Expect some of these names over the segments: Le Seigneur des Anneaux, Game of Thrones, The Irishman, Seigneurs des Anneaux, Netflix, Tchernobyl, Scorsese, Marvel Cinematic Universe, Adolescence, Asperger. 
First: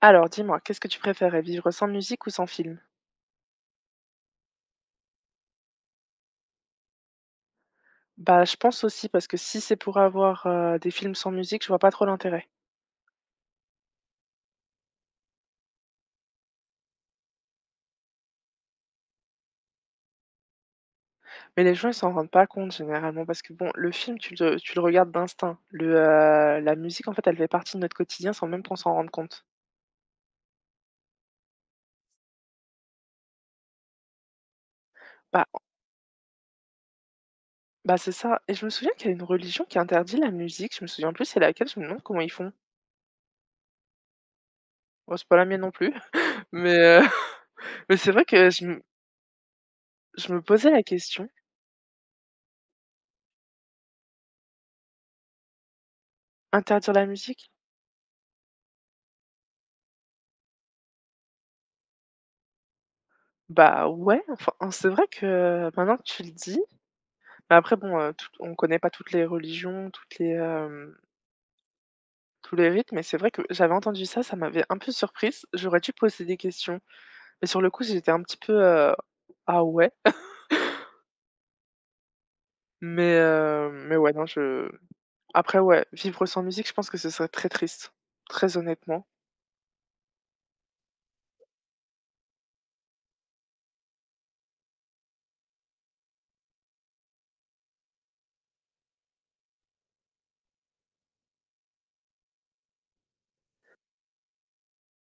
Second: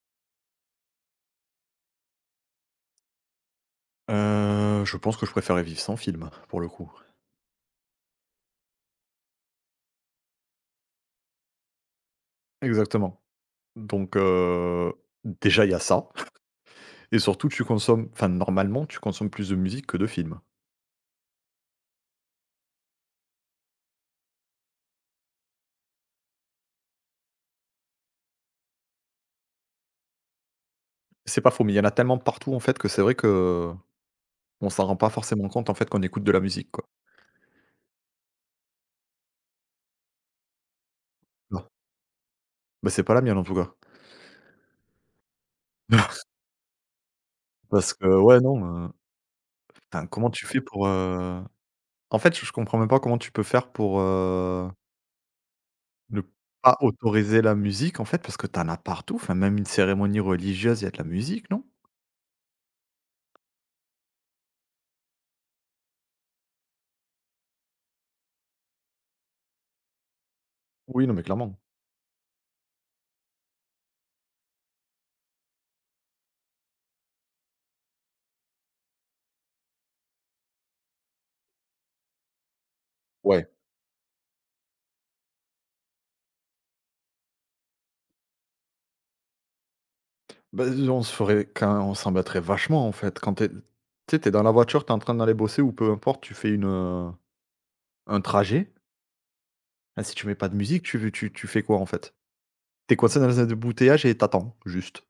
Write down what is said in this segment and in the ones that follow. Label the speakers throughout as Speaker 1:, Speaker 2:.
Speaker 1: Alors dis-moi, qu'est-ce que tu préférais, vivre sans musique ou sans film?
Speaker 2: Je pense que je préférais vivre sans film, pour le coup.
Speaker 1: Bah, je pense aussi parce que si c'est pour avoir des films sans musique, je vois pas trop l'intérêt.
Speaker 2: Exactement. Donc, déjà, il y a ça et surtout, tu consommes enfin, normalement, tu consommes plus de musique que de films.
Speaker 1: Mais les gens, ils s'en rendent pas compte généralement parce que bon, le film, tu le regardes d'instinct. La musique, en fait, elle fait partie de notre quotidien sans même qu'on s'en rende compte.
Speaker 2: C'est pas faux, mais il y en a tellement partout, en fait, que c'est vrai que on s'en rend pas
Speaker 1: Bah,
Speaker 2: forcément compte, en fait, qu'on écoute de la musique, quoi.
Speaker 1: bah, c'est ça. Et je me souviens qu'il y a une religion qui interdit la musique. Je me souviens plus c'est
Speaker 2: Non.
Speaker 1: laquelle. Je me demande comment ils font.
Speaker 2: Bah, c'est pas la mienne, en tout cas.
Speaker 1: Bon, c'est pas la mienne non plus. Mais,
Speaker 2: Parce
Speaker 1: mais
Speaker 2: que
Speaker 1: c'est vrai
Speaker 2: ouais,
Speaker 1: que
Speaker 2: non, enfin, comment
Speaker 1: je me
Speaker 2: tu fais
Speaker 1: posais la
Speaker 2: pour,
Speaker 1: question,
Speaker 2: en fait, je comprends même pas comment tu peux faire pour, ne pas
Speaker 1: interdire la
Speaker 2: autoriser
Speaker 1: musique?
Speaker 2: la musique, en fait, parce que t'en as partout. Enfin, même une cérémonie religieuse, il y a de la musique, non?
Speaker 1: Bah ouais, enfin, c'est vrai que maintenant que tu le dis. Mais après bon, tout on connaît pas toutes les religions,
Speaker 2: Oui, non, mais clairement.
Speaker 1: tous les rites, mais c'est vrai que j'avais entendu ça, ça m'avait un peu surprise. J'aurais dû poser des questions, mais sur le coup, j'étais un petit peu: «Ah ouais?» mais
Speaker 2: Ouais.
Speaker 1: heu, mais ouais, non, je après ouais, vivre sans musique, je pense que ce serait très triste, très honnêtement.
Speaker 2: Bah, on se ferait qu'un on s'en battrait vachement, en fait. Quand t'es, es tu sais, tu dans la voiture, t'es en train d'aller bosser ou peu importe, tu fais un trajet. Ah, si tu mets pas de musique, tu fais quoi, en fait? T'es coincé dans un embouteillage et t'attends, juste.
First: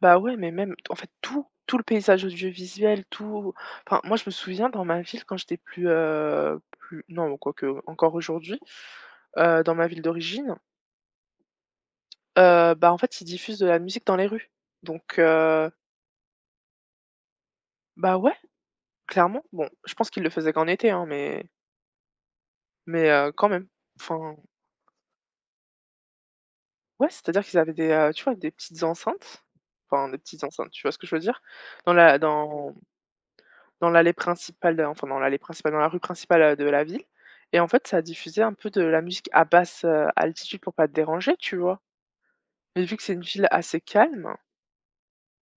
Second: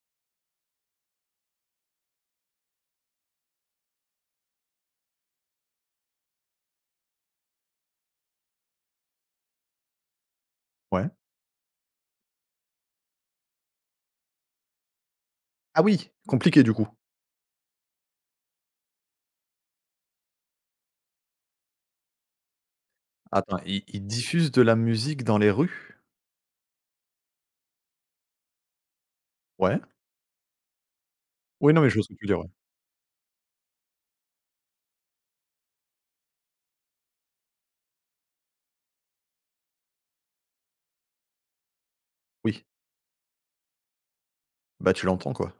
Speaker 1: Bah ouais, mais même en fait tout le paysage audiovisuel, tout enfin moi, je me souviens dans ma ville quand j'étais plus, plus non, quoique encore aujourd'hui, dans ma ville d'origine.
Speaker 2: Ouais.
Speaker 1: Bah, en fait, ils diffusent de la musique dans les rues, donc
Speaker 2: Ah oui! Compliqué, du coup.
Speaker 1: bah, ouais, clairement. Bon, je pense qu'ils le faisaient qu'en été, hein, mais quand
Speaker 2: Attends,
Speaker 1: même.
Speaker 2: ils
Speaker 1: Enfin,
Speaker 2: diffusent de la musique dans les rues?
Speaker 1: ouais, c'est-à-dire qu'ils avaient des, tu vois, des petites enceintes,
Speaker 2: Ouais.
Speaker 1: enfin, des petites enceintes, tu vois ce que je veux dire?
Speaker 2: Oui, non, mais
Speaker 1: Dans
Speaker 2: je vois ce que
Speaker 1: la
Speaker 2: tu veux dire, ouais.
Speaker 1: dans dans l'allée principale, enfin, dans l'allée principale, dans la rue principale, de la ville et en fait, ça diffusait un peu de la musique à basse, altitude pour pas te déranger, tu vois?
Speaker 2: Oui.
Speaker 1: Mais vu que c'est une ville assez calme.
Speaker 2: Bah, tu l'entends, quoi.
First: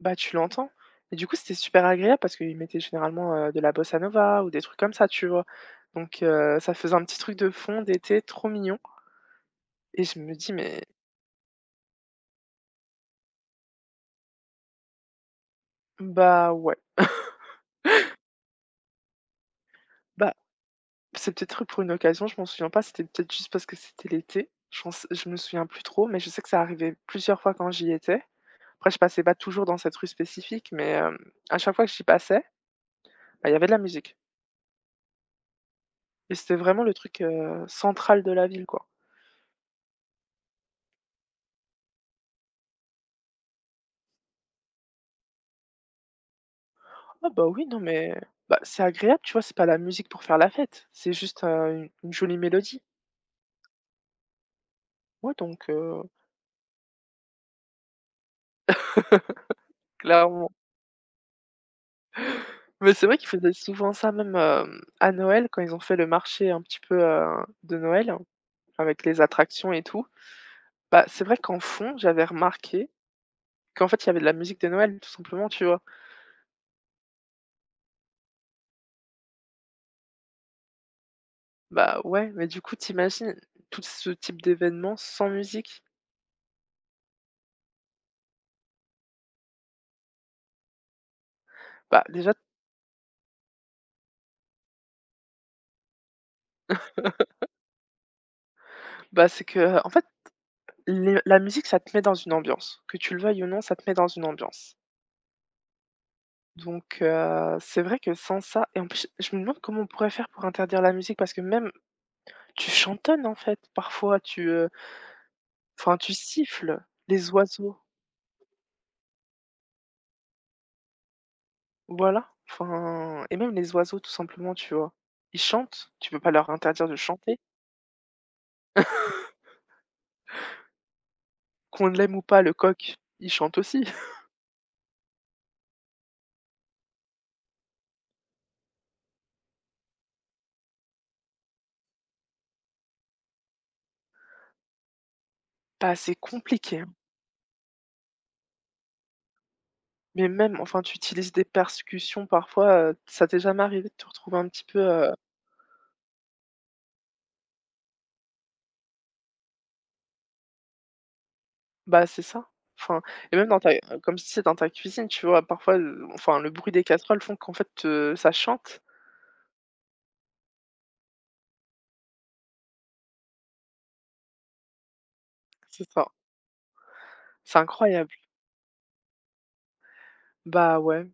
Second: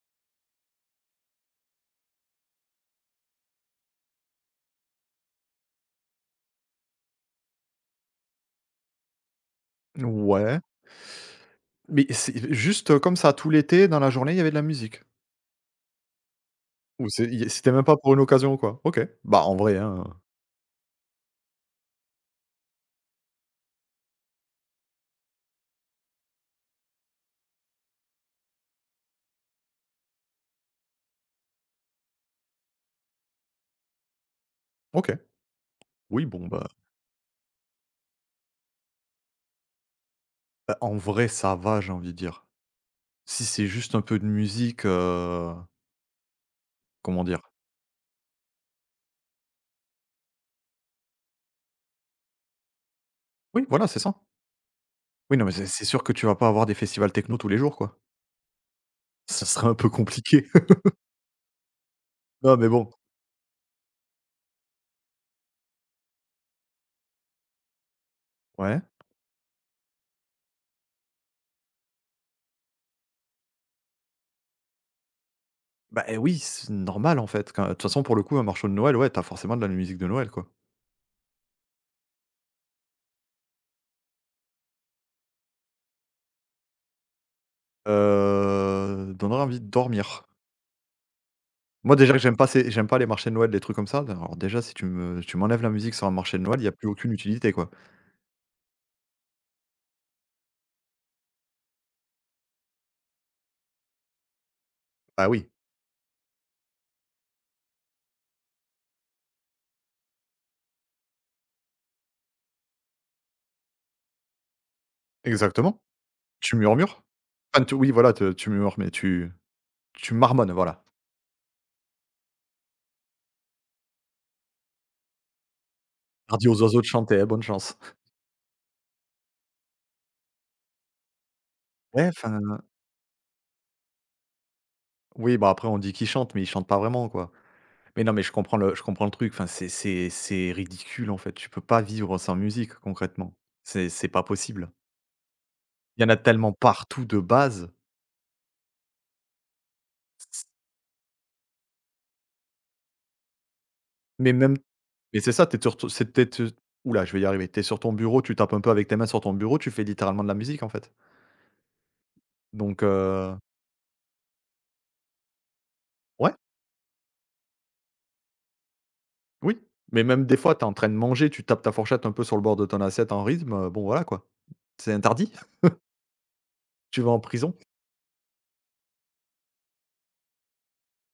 Speaker 1: Bah, tu l'entends. Et du coup, c'était super agréable parce qu'ils mettaient généralement, de la bossa nova ou des trucs comme ça, tu vois? Donc ça faisait un petit truc de fond d'été trop mignon et je me dis:
Speaker 2: Ouais.
Speaker 1: «Mais,
Speaker 2: Mais c'est juste, comme ça, tout l'été, dans la journée, il y avait de la musique?
Speaker 1: bah, ouais,
Speaker 2: Ou c'était même pas pour une occasion ou quoi? OK. Bah, en vrai, hein,
Speaker 1: bah, c'est peut-être pour une occasion», je m'en souviens pas, c'était peut-être juste parce que c'était l'été. Je pense je me souviens plus trop, mais je sais que ça arrivait plusieurs fois quand j'y étais. Après, je passais pas toujours dans cette rue spécifique, mais à chaque fois que j'y passais, bah, il y avait de la musique
Speaker 2: OK. Oui,
Speaker 1: et
Speaker 2: bon,
Speaker 1: c'était
Speaker 2: bah,
Speaker 1: vraiment le truc, central de la ville, quoi.
Speaker 2: bah, en vrai, ça va, j'ai envie de dire. Si c'est juste un peu de musique, comment
Speaker 1: Ah
Speaker 2: dire?
Speaker 1: bah oui, non mais bah, c'est agréable, tu vois? C'est pas la musique pour faire la fête, c'est juste, une jolie mélodie.
Speaker 2: Oui, voilà, c'est ça.
Speaker 1: Ouais
Speaker 2: Oui, non, mais c'est
Speaker 1: donc
Speaker 2: c'est sûr que tu vas pas avoir des festivals techno tous les jours, quoi. Ça serait un peu compliqué.
Speaker 1: clairement.
Speaker 2: Non, mais bon.
Speaker 1: Mais c'est vrai qu'ils faisaient souvent ça même, à Noël quand ils ont fait le marché un petit peu, de Noël hein,
Speaker 2: Ouais.
Speaker 1: avec les attractions et tout. Bah, c'est vrai qu'en fond, j'avais remarqué qu'en fait, il y avait de la musique de Noël tout simplement, tu vois?
Speaker 2: Bah, eh, oui, c'est normal, en fait, quand de toute façon, pour le coup, un marché de Noël, ouais, t'as forcément de la musique de Noël, quoi.
Speaker 1: Bah, ouais, mais du coup, t'imagines tout ce type d'événement sans musique?
Speaker 2: Donnerait envie de dormir. Moi,
Speaker 1: Bah,
Speaker 2: déjà que
Speaker 1: déjà
Speaker 2: j'aime pas les marchés de Noël, les trucs comme ça. Alors déjà, si tu m'enlèves la musique sur un marché de Noël, il y a plus aucune utilité, quoi.
Speaker 1: bah, c'est que en fait Le la musique, ça te met dans une ambiance. Que tu le veuilles ou non, ça te met dans une ambiance.
Speaker 2: Ah oui,
Speaker 1: Donc c'est vrai que sans ça et en plus, je me demande comment on pourrait faire pour interdire la musique? Parce que même tu chantonnes, en fait, parfois,
Speaker 2: exactement.
Speaker 1: enfin, tu
Speaker 2: Tu
Speaker 1: siffles
Speaker 2: murmures?
Speaker 1: les
Speaker 2: Enfin, tu
Speaker 1: oiseaux,
Speaker 2: oui voilà, te tu murmures, mais tu marmonnes, voilà.
Speaker 1: voilà, enfin et même les oiseaux, tout simplement, tu vois? Ils chantent, tu peux pas
Speaker 2: Alors dis
Speaker 1: leur
Speaker 2: aux oiseaux de
Speaker 1: interdire de
Speaker 2: chanter, hein,
Speaker 1: chanter.
Speaker 2: bonne chance.
Speaker 1: Qu'on
Speaker 2: Ouais,
Speaker 1: l'aime ou
Speaker 2: enfin,
Speaker 1: pas, le coq, il chante aussi.
Speaker 2: oui, bah, après on dit qu'ils chantent, mais ils chantent pas vraiment, quoi. Mais non, mais je comprends le truc, enfin, c'est ridicule, en fait. Tu peux pas vivre sans musique, concrètement. C'est pas possible.
Speaker 1: Bah,
Speaker 2: Il y en a
Speaker 1: c'est
Speaker 2: tellement
Speaker 1: compliqué, hein,
Speaker 2: partout de base,
Speaker 1: mais même, enfin, tu utilises des percussions parfois, ça t'est jamais arrivé de te
Speaker 2: mais
Speaker 1: retrouver un
Speaker 2: même
Speaker 1: petit peu,
Speaker 2: mais c'est ça. T'es sur ton c'est t'es, être je vais y arriver. T'es sur ton bureau, tu tapes un peu avec tes mains sur ton bureau, tu fais littéralement de la musique, en fait.
Speaker 1: Bah, c'est ça.
Speaker 2: Donc
Speaker 1: Enfin et
Speaker 2: heu,
Speaker 1: même dans ta comme si c'est dans ta cuisine, tu vois? Parfois, le
Speaker 2: ouais.
Speaker 1: enfin, le bruit des casseroles font qu'en fait, ça chante.
Speaker 2: Oui, mais même des fois, tu es en train de manger, tu tapes ta fourchette un peu sur le bord de ton assiette en rythme, bon voilà quoi. C'est interdit,
Speaker 1: C'est ça.
Speaker 2: tu vas en prison.
Speaker 1: C'est incroyable. Bah, ouais.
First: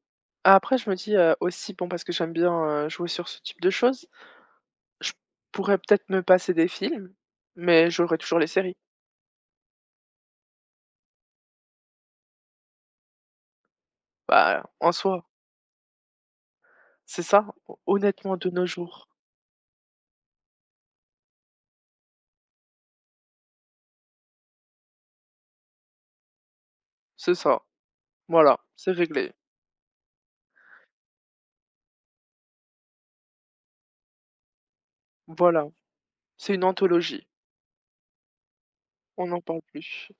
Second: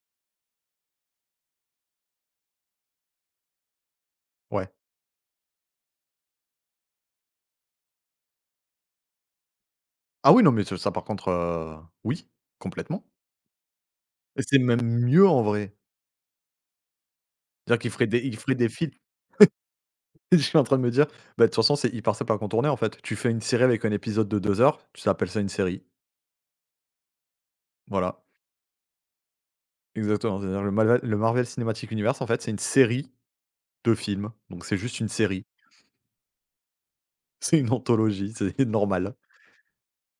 Speaker 1: Après, je me dis, aussi, bon, parce que j'aime bien, jouer sur ce type de choses,
Speaker 2: Ouais.
Speaker 1: je pourrais peut-être me passer des films, mais j'aurais toujours les séries.
Speaker 2: Ah oui, non mais ce ça par contre, oui, complètement et c'est
Speaker 1: Bah,
Speaker 2: même
Speaker 1: en soi,
Speaker 2: mieux en vrai.
Speaker 1: c'est ça, ho
Speaker 2: C'est-à-dire qu'il ferait des
Speaker 1: honnêtement, de nos
Speaker 2: films.
Speaker 1: jours,
Speaker 2: Je suis en train de me dire: «Bah de toute façon, c'est hyper simple à contourner en fait. Tu fais une série avec un épisode de 2 heures, tu appelles ça une série».
Speaker 1: c'est ça.
Speaker 2: Voilà,
Speaker 1: Voilà, c'est réglé.
Speaker 2: exactement. C'est-à-dire le Marvel Cinematic Universe en fait, c'est une série de films, donc c'est juste une série.
Speaker 1: Voilà, c'est une anthologie,
Speaker 2: C'est une anthologie, c'est normal.
Speaker 1: on n'en parle plus.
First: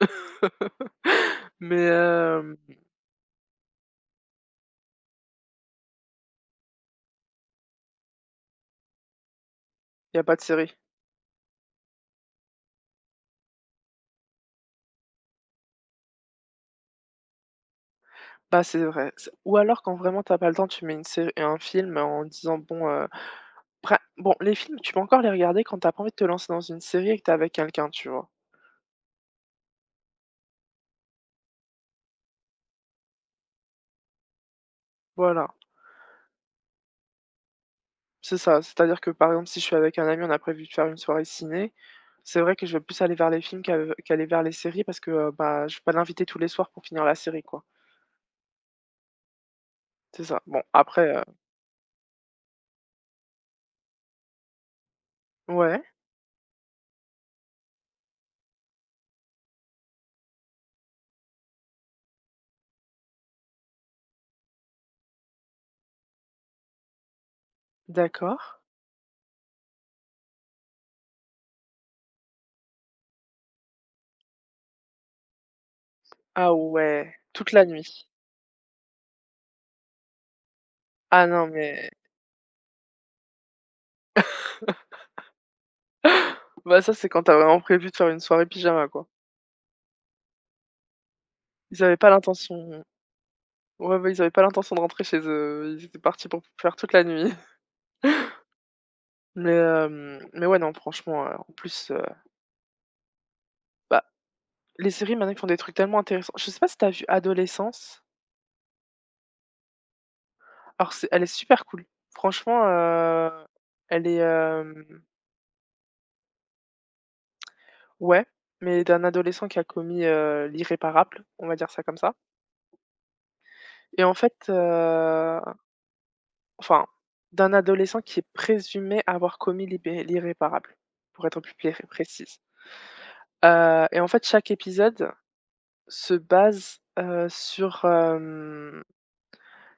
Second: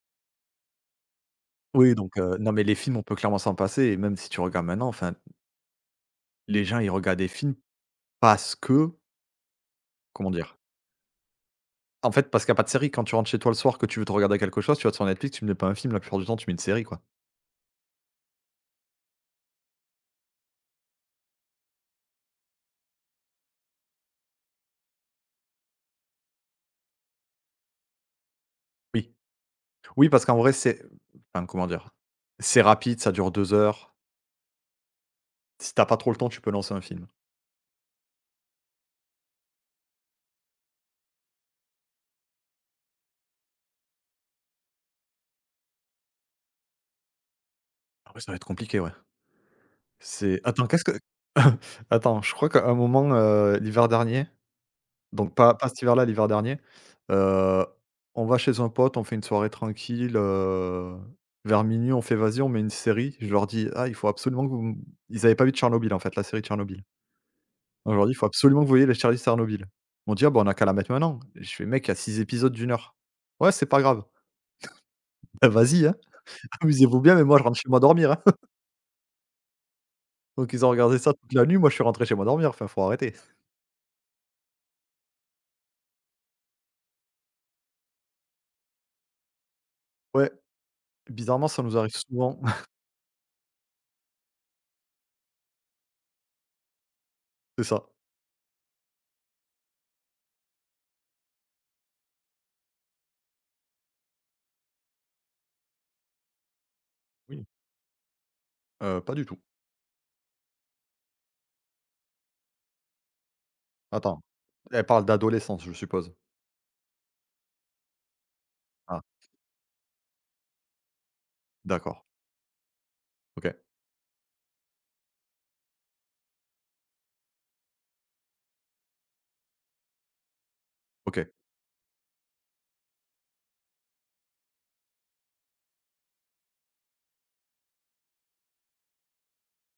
Speaker 1: Mais,
Speaker 2: Oui, donc, non, mais les films, on peut clairement s'en passer et même si tu regardes maintenant, enfin, les gens, ils regardent des films parce que
Speaker 1: il y a
Speaker 2: comment
Speaker 1: pas de
Speaker 2: dire?
Speaker 1: série.
Speaker 2: En fait, parce qu'il y a pas de série. Quand tu rentres chez toi le soir, que tu veux te regarder quelque chose, tu vas sur Netflix, tu ne mets pas un film, la plupart du temps, tu mets une série, quoi.
Speaker 1: Bah, c'est vrai. C'est Ou alors quand vraiment t'as pas le temps, tu mets une série un film en disant: «Bon» après bon, les films, tu peux encore les regarder quand t'as as pas envie de te lancer dans une série et que t'es avec quelqu'un, tu vois?
Speaker 2: Oui, oui, parce qu'en vrai, c'est enfin, comment dire? C'est rapide, ça dure 2 heures.
Speaker 1: Voilà,
Speaker 2: Si t'as pas trop le temps, tu peux lancer un film.
Speaker 1: c'est ça. C'est-à-dire que, par exemple, si je suis avec un ami, on a prévu de faire une soirée ciné, c'est vrai que je vais plus aller vers les films qu'aller vers les séries parce que, bah, je vais pas l'inviter tous les soirs pour finir la série, quoi.
Speaker 2: Ah ouais, ça va être compliqué, ouais.
Speaker 1: C'est
Speaker 2: C'est
Speaker 1: ça. Bon,
Speaker 2: attends, qu'est-ce que
Speaker 1: après,
Speaker 2: attends, je crois qu'à un moment, l'hiver dernier. Donc pas cet
Speaker 1: ouais,
Speaker 2: hiver-là, l'hiver dernier. Heu, on va chez un pote, on fait une soirée tranquille, vers minuit, on fait: «Vas-y, on met une série». Je leur dis: «Ah, il faut absolument que vous m» ils avaient pas vu de Tchernobyl, en fait, la série de Tchernobyl. Je leur dis: «Il faut
Speaker 1: d'accord.
Speaker 2: absolument que vous voyiez les série Tchernobyl». Ils m'ont dit: «Ah bah, on a qu'à la mettre maintenant». Je fais: «Mec, il y a 6 épisodes d'une heure». «Ouais, c'est pas grave». Bah, vas-y, hein,
Speaker 1: Ah
Speaker 2: amusez-vous
Speaker 1: ouais,
Speaker 2: bien, mais moi je
Speaker 1: toute
Speaker 2: rentre
Speaker 1: la
Speaker 2: chez moi
Speaker 1: nuit.
Speaker 2: dormir, hein. Donc ils ont regardé ça
Speaker 1: Ah
Speaker 2: toute la
Speaker 1: non,
Speaker 2: nuit, moi je suis
Speaker 1: mais
Speaker 2: rentré chez moi dormir, enfin, faut arrêter.
Speaker 1: bah, ça, c'est quand t'as vraiment prévu de faire une soirée pyjama, quoi.
Speaker 2: Ouais, bizarrement, ça nous
Speaker 1: Ils
Speaker 2: arrive
Speaker 1: avaient pas
Speaker 2: souvent.
Speaker 1: l'intention, ouais, ouais, ils avaient pas l'intention de rentrer chez eux, ils étaient partis pour faire toute la nuit.
Speaker 2: C'est ça.
Speaker 1: Mais ouais, non, franchement, en plus, bah, les séries maintenant, ils font des trucs tellement intéressants. Je sais pas si tu as vu
Speaker 2: Oui.
Speaker 1: Adolescence?
Speaker 2: Pas du tout.
Speaker 1: Alors c'est elle est super cool. Franchement, elle est,
Speaker 2: Attends. Elle
Speaker 1: hem
Speaker 2: parle d'adolescence, je suppose?
Speaker 1: ouais, mais
Speaker 2: Ah,
Speaker 1: d'un adolescent qui a commis, l'irréparable, on va dire ça comme
Speaker 2: d'accord.
Speaker 1: ça.
Speaker 2: OK.
Speaker 1: Et en fait, enfin, d'un adolescent qui est présumé avoir commis l'irréparable,
Speaker 2: OK.
Speaker 1: pour être plus plé précise. Et en fait, chaque épisode se base, heu, sur, hem,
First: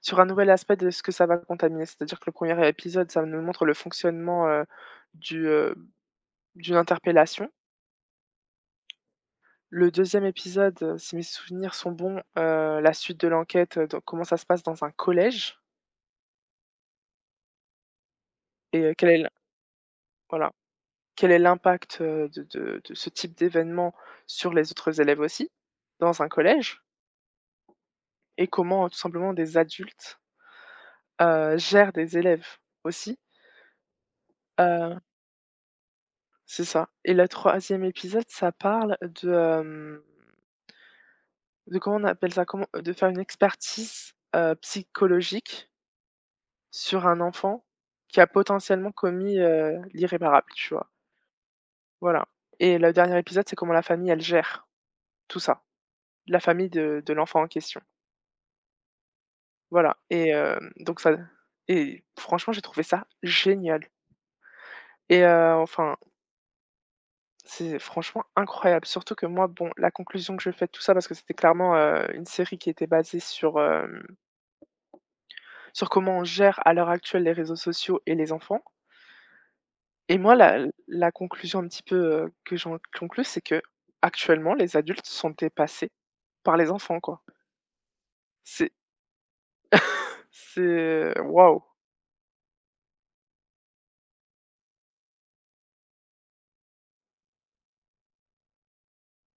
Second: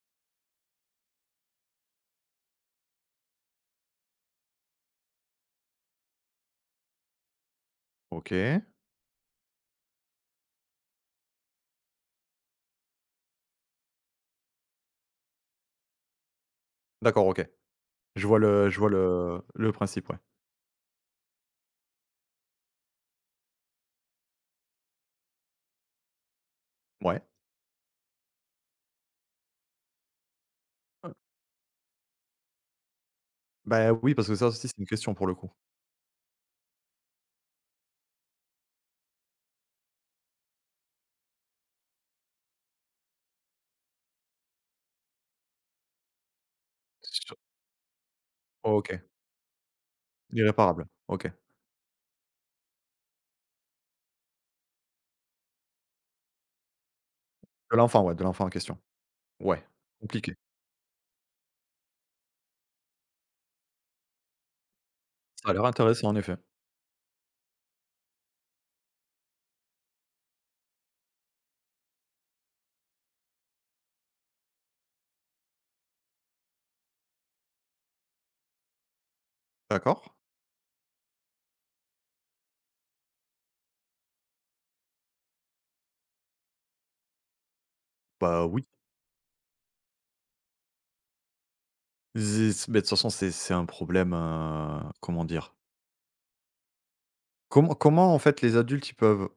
Speaker 1: sur un nouvel aspect de ce que ça va contaminer. C'est-à-dire que le premier épisode, ça nous montre le fonctionnement, du, heu, d'une interpellation.
Speaker 2: OK.
Speaker 1: Le deuxième épisode, si mes souvenirs sont bons, la suite de l'enquête, donc comment ça se passe dans un collège
Speaker 2: D'accord, OK. Je vois le je
Speaker 1: et
Speaker 2: vois
Speaker 1: quel est l'im
Speaker 2: le le principe, ouais.
Speaker 1: voilà, quel est l'impact, de ce type d'événement sur les autres élèves aussi, dans un collège
Speaker 2: Ouais.
Speaker 1: et comment, tout simplement, des adultes,
Speaker 2: Heu,
Speaker 1: gèrent des élèves aussi.
Speaker 2: Bah, oui, parce que ça aussi, c'est une
Speaker 1: Heu,
Speaker 2: question pour le coup.
Speaker 1: c'est ça et le troisième épisode, ça parle de, comment on appelle ça? Comment de faire une expertise, psychologique sur un
Speaker 2: Sur
Speaker 1: enfant qui a potentiellement
Speaker 2: OK.
Speaker 1: commis, l'irréparable, tu
Speaker 2: Irréparable.
Speaker 1: vois?
Speaker 2: OK.
Speaker 1: Voilà et le dernier épisode, c'est comment la famille, elle gère tout ça. La famille de l'enfant en
Speaker 2: De
Speaker 1: question.
Speaker 2: l'enfant, ouais, de l'enfant en question. Ouais.
Speaker 1: Voilà et
Speaker 2: Compliqué.
Speaker 1: donc ça et franchement, j'ai trouvé ça génial et
Speaker 2: Ça a l'air
Speaker 1: enfin.
Speaker 2: intéressant en effet.
Speaker 1: C'est franchement incroyable, surtout que moi, bon, la conclusion que je fais de tout ça, parce que c'était clairement, une série qui était basée sur comment on gère à l'heure actuelle les réseaux sociaux et les enfants
Speaker 2: D'accord.
Speaker 1: et moi la conclusion un petit peu, que j'en conclus, c'est que actuellement, les adultes sont dépassés par les enfants, quoi.
Speaker 2: Bah, oui.
Speaker 1: C'est c'est waouh!
Speaker 2: C'est mais de toute façon, c'est un problème, comment dire? Comment en fait les adultes, ils peuvent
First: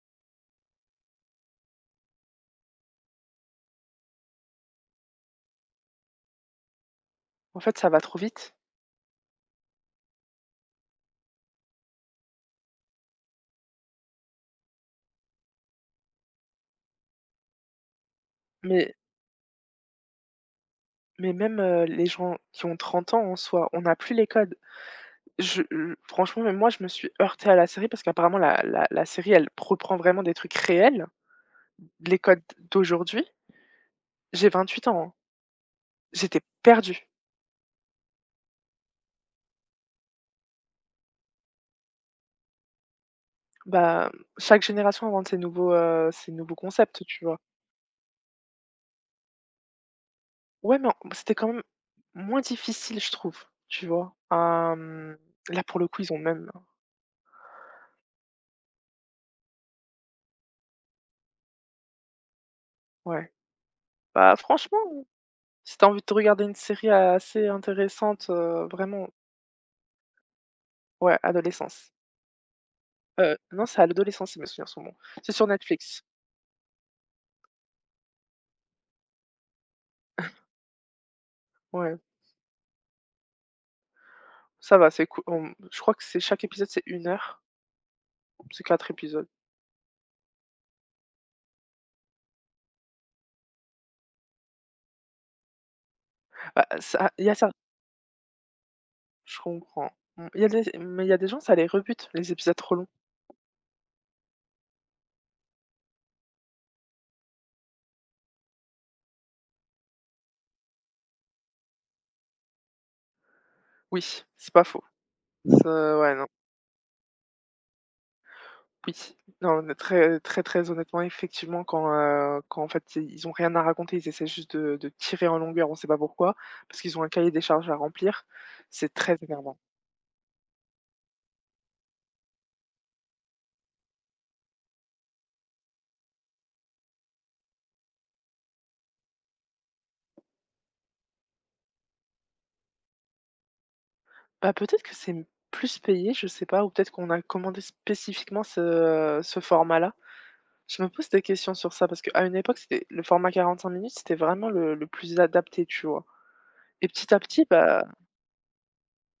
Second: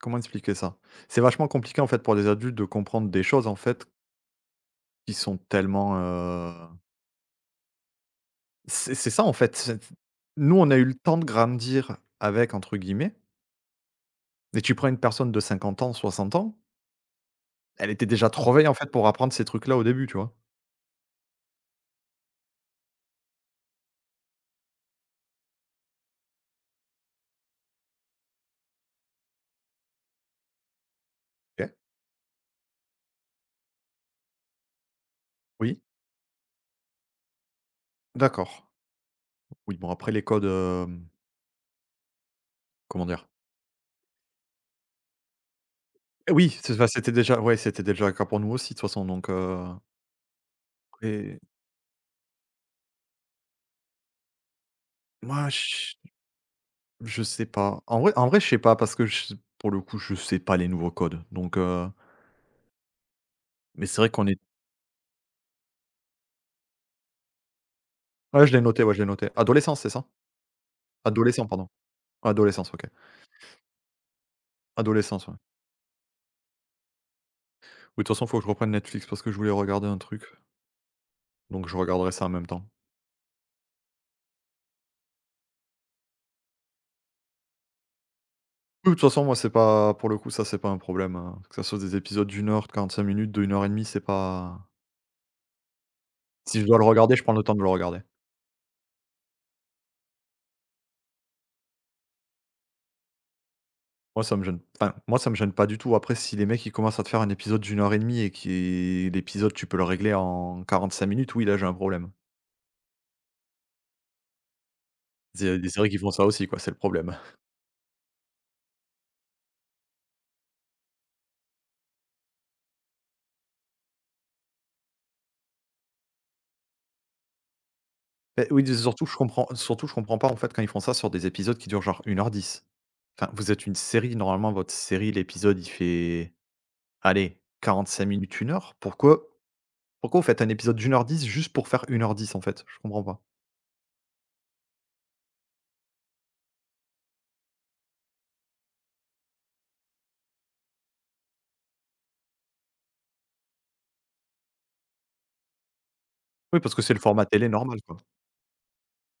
Speaker 2: comment expliquer ça? C'est vachement compliqué en fait pour les adultes de comprendre des choses en fait qui sont tellement,
Speaker 1: En fait, ça va trop vite,
Speaker 2: C'est ça en fait, c'est nous on a eu le temps de «grandir» avec entre guillemets et tu prends une personne de 50 ans, 60 ans, elle était déjà trop vieille en fait
Speaker 1: mais
Speaker 2: pour apprendre ces trucs-là au début, tu vois?
Speaker 1: mais même, les gens qui ont 30 ans en soi, on a plus les codes. Je franchement, même moi, je me suis heurtée à la série parce qu'apparemment la série, elle reprend vraiment des trucs réels,
Speaker 2: OK.
Speaker 1: les codes d'aujourd'hui. J'ai 28 ans, hein,
Speaker 2: Oui,
Speaker 1: j'étais perdue.
Speaker 2: d'accord. Oui, bon après les codes, comment dire?
Speaker 1: Bah, chaque génération invente ses nouveaux, heu,
Speaker 2: Eh
Speaker 1: ses nouveaux
Speaker 2: Oui, c'est enfin
Speaker 1: concepts,
Speaker 2: c'était
Speaker 1: tu
Speaker 2: déjà
Speaker 1: vois?
Speaker 2: ouais, c'était déjà le cas pour nous aussi de toute façon donc.
Speaker 1: Ouais, mais en c'était
Speaker 2: Et
Speaker 1: quand même moins difficile, je trouve, tu vois? Hem,
Speaker 2: moi ch
Speaker 1: là, pour le coup, ils ont même
Speaker 2: je sais pas. en vrai je sais pas parce que j pour le coup je sais pas les nouveaux codes, donc.
Speaker 1: ouais.
Speaker 2: mais c'est vrai qu'on
Speaker 1: Bah,
Speaker 2: est
Speaker 1: franchement, si t'as envie de te regarder une série assez intéressante,
Speaker 2: ouais je l'ai noté, ouais je l'ai
Speaker 1: vraiment,
Speaker 2: noté. Adolescence, c'est ça?
Speaker 1: ouais,
Speaker 2: Adolescent, pardon.
Speaker 1: adolescence.
Speaker 2: Adolescence, OK.
Speaker 1: Non, c'est à l'adolescence si mes souvenirs sont bons.
Speaker 2: Adolescence,
Speaker 1: C'est
Speaker 2: ouais.
Speaker 1: sur Netflix.
Speaker 2: Oui, de toute façon, faut que je reprenne Netflix parce que je voulais regarder un truc, donc je
Speaker 1: Ouais.
Speaker 2: regarderai ça en même temps.
Speaker 1: Ça va, c'est cool. Je crois que c'est chaque épisode, c'est 1 heure, c'est
Speaker 2: Oui,
Speaker 1: 4
Speaker 2: de toute façon,
Speaker 1: épisodes.
Speaker 2: moi, c'est pas pour le coup, ça, c'est pas un problème, que ça soit des épisodes d'une heure, de 45 minutes, de une heure et demie, c'est pas si je
Speaker 1: Bah,
Speaker 2: dois le
Speaker 1: ça
Speaker 2: regarder, je
Speaker 1: il y
Speaker 2: prends
Speaker 1: a
Speaker 2: le
Speaker 1: ça,
Speaker 2: temps de le regarder.
Speaker 1: je comprends. Mmh, il y a des mais il y a des gens, ça les rebute, les épisodes trop longs.
Speaker 2: Moi, ça me gêne enfin, moi, ça me gêne pas du tout. Après, si les mecs, ils commencent à te faire un épisode d'une heure et demie et qui l'épisode, tu peux le régler en 45 minutes, oui, là, j'ai un problème.
Speaker 1: Oui, c'est pas faux.
Speaker 2: Il y a des séries qui
Speaker 1: Ça
Speaker 2: font
Speaker 1: ouais,
Speaker 2: ça
Speaker 1: non.
Speaker 2: aussi, quoi, c'est le problème.
Speaker 1: Oui. Non, mais très très très honnêtement, effectivement, quand en fait, ils ont rien à raconter, ils essaient juste de tirer en longueur, on sait pas pourquoi, parce qu'ils ont un cahier des charges à remplir,
Speaker 2: Beh, oui,
Speaker 1: c'est très énervant.
Speaker 2: surtout, je comprends pas, en fait, quand ils font ça sur des épisodes qui durent genre une heure 10. Enfin, vous êtes une série, normalement votre série, l'épisode il fait, allez, 45 minutes, une heure. Pourquoi vous faites un épisode d'une heure dix juste pour faire une heure dix en fait? Je comprends pas.
Speaker 1: Bah, peut-être que c'est plus payé, je sais pas, ou peut-être qu'on a commandé spécifiquement ce format-là. Je me pose des questions sur ça parce qu'à une époque, c'était le format 45 minutes, c'était vraiment le plus adapté, tu vois?
Speaker 2: Oui, parce que
Speaker 1: Et
Speaker 2: c'est le
Speaker 1: petit à
Speaker 2: format
Speaker 1: petit,
Speaker 2: télé normal
Speaker 1: bah
Speaker 2: quoi.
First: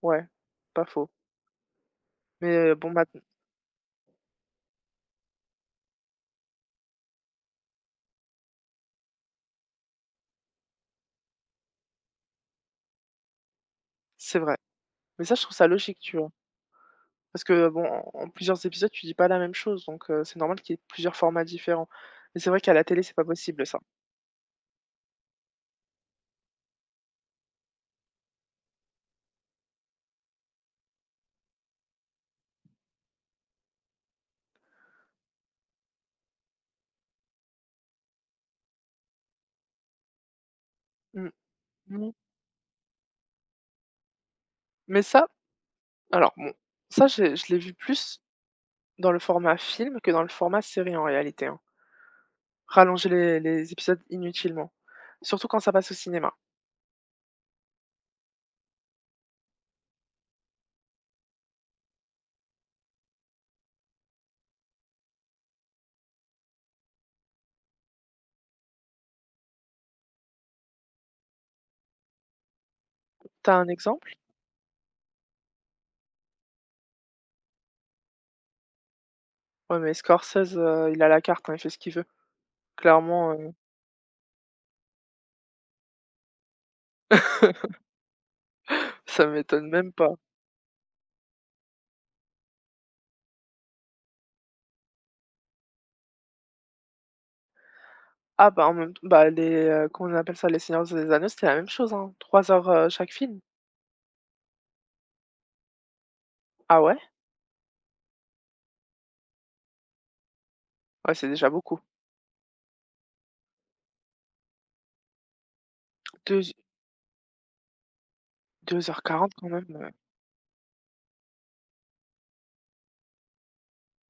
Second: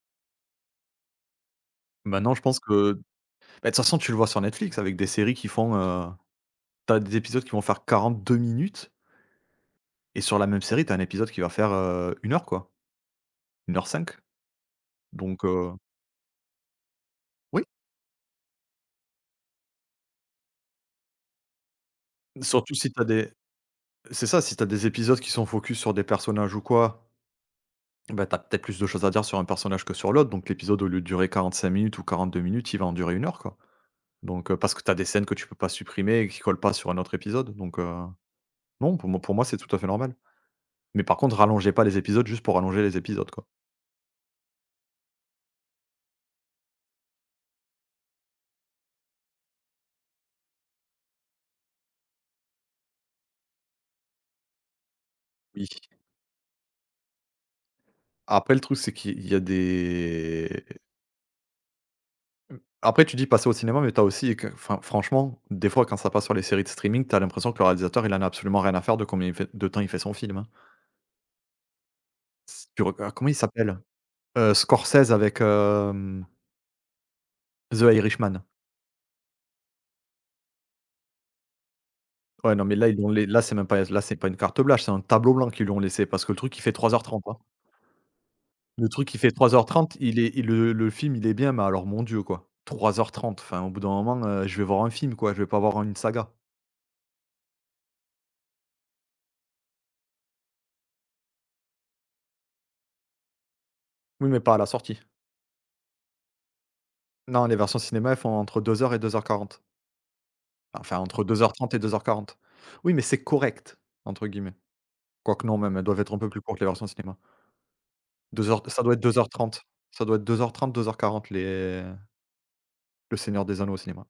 Speaker 1: ouais, pas faux.
Speaker 2: Maintenant je
Speaker 1: Mais
Speaker 2: pense
Speaker 1: bon,
Speaker 2: que, bah,
Speaker 1: maintenant
Speaker 2: de toute façon tu le vois sur Netflix avec des séries qui font, tu des épisodes qui vont faire 42 minutes et sur la même série, t'as un épisode qui va faire, 1 heure quoi, une heure cinq.
Speaker 1: c'est vrai. Mais ça, je
Speaker 2: donc
Speaker 1: trouve ça
Speaker 2: heu,
Speaker 1: logique, tu vois? Parce
Speaker 2: oui,
Speaker 1: que bon, en plusieurs épisodes, tu dis pas la même chose, donc c'est normal qu'il y ait plusieurs formats différents. Mais c'est vrai qu'à
Speaker 2: surtout
Speaker 1: la
Speaker 2: si
Speaker 1: télé,
Speaker 2: t'as
Speaker 1: c'est pas
Speaker 2: des
Speaker 1: possible ça.
Speaker 2: c'est ça, si t'as des épisodes qui sont focus sur des personnages ou quoi. Bah, t'as peut-être plus de choses à dire sur un personnage que sur l'autre, donc l'épisode, au lieu de durer 45 minutes ou 42 minutes, il va en durer une heure, quoi. Donc, parce que t'as des scènes que tu peux pas supprimer et qui collent pas sur un autre épisode, donc, non, pour moi, c'est tout à fait normal. Mais par
Speaker 1: Mmh
Speaker 2: contre, rallongez pas les
Speaker 1: mh.
Speaker 2: épisodes juste pour rallonger les épisodes, quoi.
Speaker 1: Mais ça alors bon, ça, j'ai je l'ai vu plus dans le format film que dans le format série en réalité, hein. Rallonger les épisodes inutilement, surtout quand
Speaker 2: Oui.
Speaker 1: ça passe au cinéma.
Speaker 2: Après le truc, c'est qu'il y a des mmh, après tu dis passer au cinéma, mais t'as aussi que enfin, franchement, des fois, quand ça passe sur les séries de streaming, t'as l'impression que le réalisateur, il en a absolument rien à faire de combien il fait de temps il fait son film, hein. Si tu reg Comment il
Speaker 1: T'as un
Speaker 2: s'appelle?
Speaker 1: exemple?
Speaker 2: Scorsese avec, hem The Irishman.
Speaker 1: Ouais, mais Scorsese, il a la carte, hein, il fait ce qu'il veut.
Speaker 2: Ouais, non, mais là, ils l'ont les
Speaker 1: Clairement,
Speaker 2: là, c'est même pas c'est pas une carte blanche, c'est un tableau blanc qu'ils lui ont laissé parce que le truc, il fait 3h30, hein. Le truc, il
Speaker 1: ça
Speaker 2: fait trois heures
Speaker 1: m'étonne même
Speaker 2: trente
Speaker 1: pas.
Speaker 2: Il est il Le film, il est bien, mais alors mon Dieu, quoi. 3h30 enfin, au bout d'un moment, je vais voir un film, quoi, je vais pas voir une saga.
Speaker 1: Ah bah, en même temps, bah, comment on appelle ça? Les Seigneurs des Anneaux, c'était la même chose, hein, 3 heures, chaque film.
Speaker 2: Oui, mais pas à la sortie.
Speaker 1: Ah ouais?
Speaker 2: Non, les versions cinéma, elles font entre deux heures et 2h40. Enfin,
Speaker 1: Ouais,
Speaker 2: entre
Speaker 1: c'est
Speaker 2: deux
Speaker 1: déjà
Speaker 2: heures trente et
Speaker 1: beaucoup.
Speaker 2: deux heures quarante. Oui, mais c'est «correct» entre guillemets. Quoique non, même, elles doivent être un peu plus
Speaker 1: 2
Speaker 2: courtes, les versions cinéma. 2 heures ça
Speaker 1: 2
Speaker 2: doit être
Speaker 1: heures
Speaker 2: deux heures
Speaker 1: 40 quand
Speaker 2: trente
Speaker 1: même.
Speaker 2: Ça doit être deux deux heures trente heures quarante les Le Seigneur des Anneaux au cinéma.